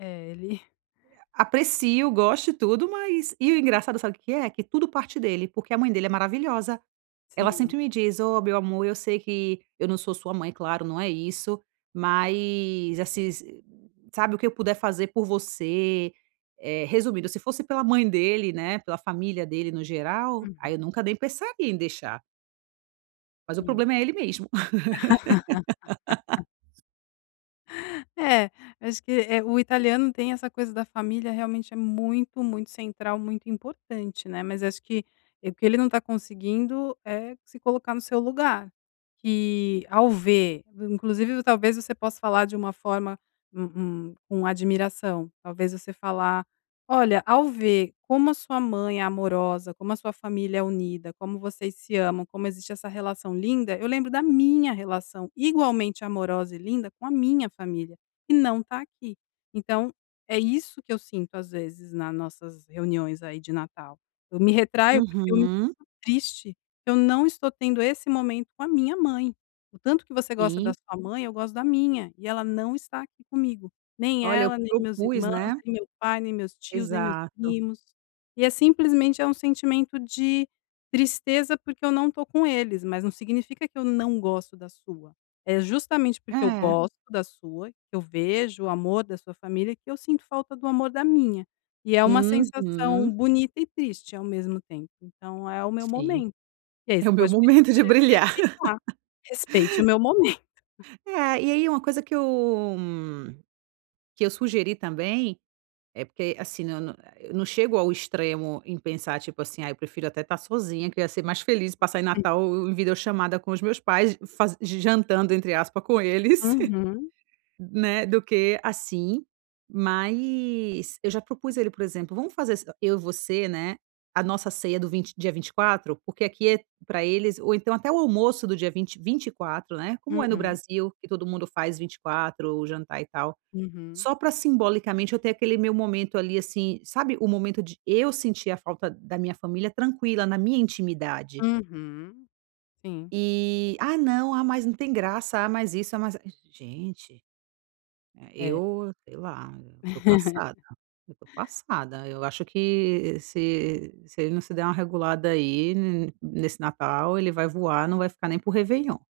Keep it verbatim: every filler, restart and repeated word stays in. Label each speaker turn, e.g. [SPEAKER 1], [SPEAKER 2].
[SPEAKER 1] É, ele
[SPEAKER 2] Aprecio, gosto e tudo, mas e o engraçado sabe o que é? Que tudo parte dele, porque a mãe dele é maravilhosa. Ela
[SPEAKER 1] Sim.
[SPEAKER 2] sempre me diz: "Ó, meu amor eu sei que eu não sou sua mãe, claro não é isso, mas assis, s sabe o que eu puder fazer por você", eh, resumindo se fosse pela mãe dele né, pela família dele no geral,
[SPEAKER 1] Uhum.
[SPEAKER 2] aí eu nunca nem pensaria em deixar mas o
[SPEAKER 1] Sim.
[SPEAKER 2] problema é ele mesmo.
[SPEAKER 1] É, acho que, eh, o italiano tem essa coisa da família realmente é muito, muito central, muito importante, né, mas acho que, eh, porque ele não tá conseguindo é se colocar no seu lugar, que ao ver v inclusive v talvez você possa falar de uma forma, um um com admiração, talvez você falar: "Olha, ao ver como a sua mãe é amorosa, como a sua família é unida, como vocês se amam, como existe essa relação linda, eu lembro da minha relação igualmente amorosa e linda com a minha família, que não tá aqui, então é isso que eu sinto, às vezes na nossas reuniões aí, de Natal. Eu me retraio porque é muito
[SPEAKER 2] Uhum.
[SPEAKER 1] triste que eu não estou tendo esse momento com a minha mãe. O tanto que você gosta da
[SPEAKER 2] Sim.
[SPEAKER 1] sua mãe eu gosto da minha e ela não está aqui comigo, nem
[SPEAKER 2] Olha eu
[SPEAKER 1] ela, nem meus
[SPEAKER 2] propus,
[SPEAKER 1] irmãos,
[SPEAKER 2] né
[SPEAKER 1] nem meu pai, nem meus tios, nem meus
[SPEAKER 2] Exato.
[SPEAKER 1] primos, e é simplesmente é um sentimento de tristeza porque eu não tô com eles, mas não significa que eu não gosto da sua. É justamente porque eu
[SPEAKER 2] É.
[SPEAKER 1] gosto da sua, que eu vejo o amor da sua família que eu sinto falta do amor da minha. E é uma sensação
[SPEAKER 2] Uhum.
[SPEAKER 1] bonita e triste ao mesmo tempo, então é o meu
[SPEAKER 2] Sim.
[SPEAKER 1] momento". E aí
[SPEAKER 2] É
[SPEAKER 1] você
[SPEAKER 2] o meu
[SPEAKER 1] pode pedir
[SPEAKER 2] momento
[SPEAKER 1] pra
[SPEAKER 2] de
[SPEAKER 1] ele
[SPEAKER 2] brilhar.
[SPEAKER 1] respeitar: "Respeite o meu momento."
[SPEAKER 2] É, ah, e aí uma coisa que eu m que eu sugeri também, é porque assim, na na eu não chego ao extremo em pensar, tipo assim: "Ai, eu prefiro até estar sozinha que eu ia ser mais feliz, passar Natal em video chamada com os meus pais, faz jantando entre aspa com eles,
[SPEAKER 1] Uhum.
[SPEAKER 2] né, do que assim.", mas eu já propus a ele, por exemplo: "Vamos fazer s eu e você, né, a nossa ceia do vint dia vinte e quatro porque aqui é, pra eles ou então até o almoço do dia vint vinte e quatro, né, como é no
[SPEAKER 1] Uhum.
[SPEAKER 2] Brasil que todo mundo faz vinte e quatro o jantar e tal,
[SPEAKER 1] Uhum.
[SPEAKER 2] só pra simbolicamente eu ter aquele meu momento ali, assim, sabe, o momento de eu sentir a falta da minha família tranquila, na minha intimidade.
[SPEAKER 1] Uhum, sim.
[SPEAKER 2] Eh: "Ah, não, ah, mas não tem graça, ah, mas isso, ah, mas a", gente,
[SPEAKER 1] É.
[SPEAKER 2] eu sei lá, tô passada, eu tô passada, eu acho que se se ele não se der uma regulada aí, n nesse Natal ele vai voar, não vai ficar nem por Réveillon.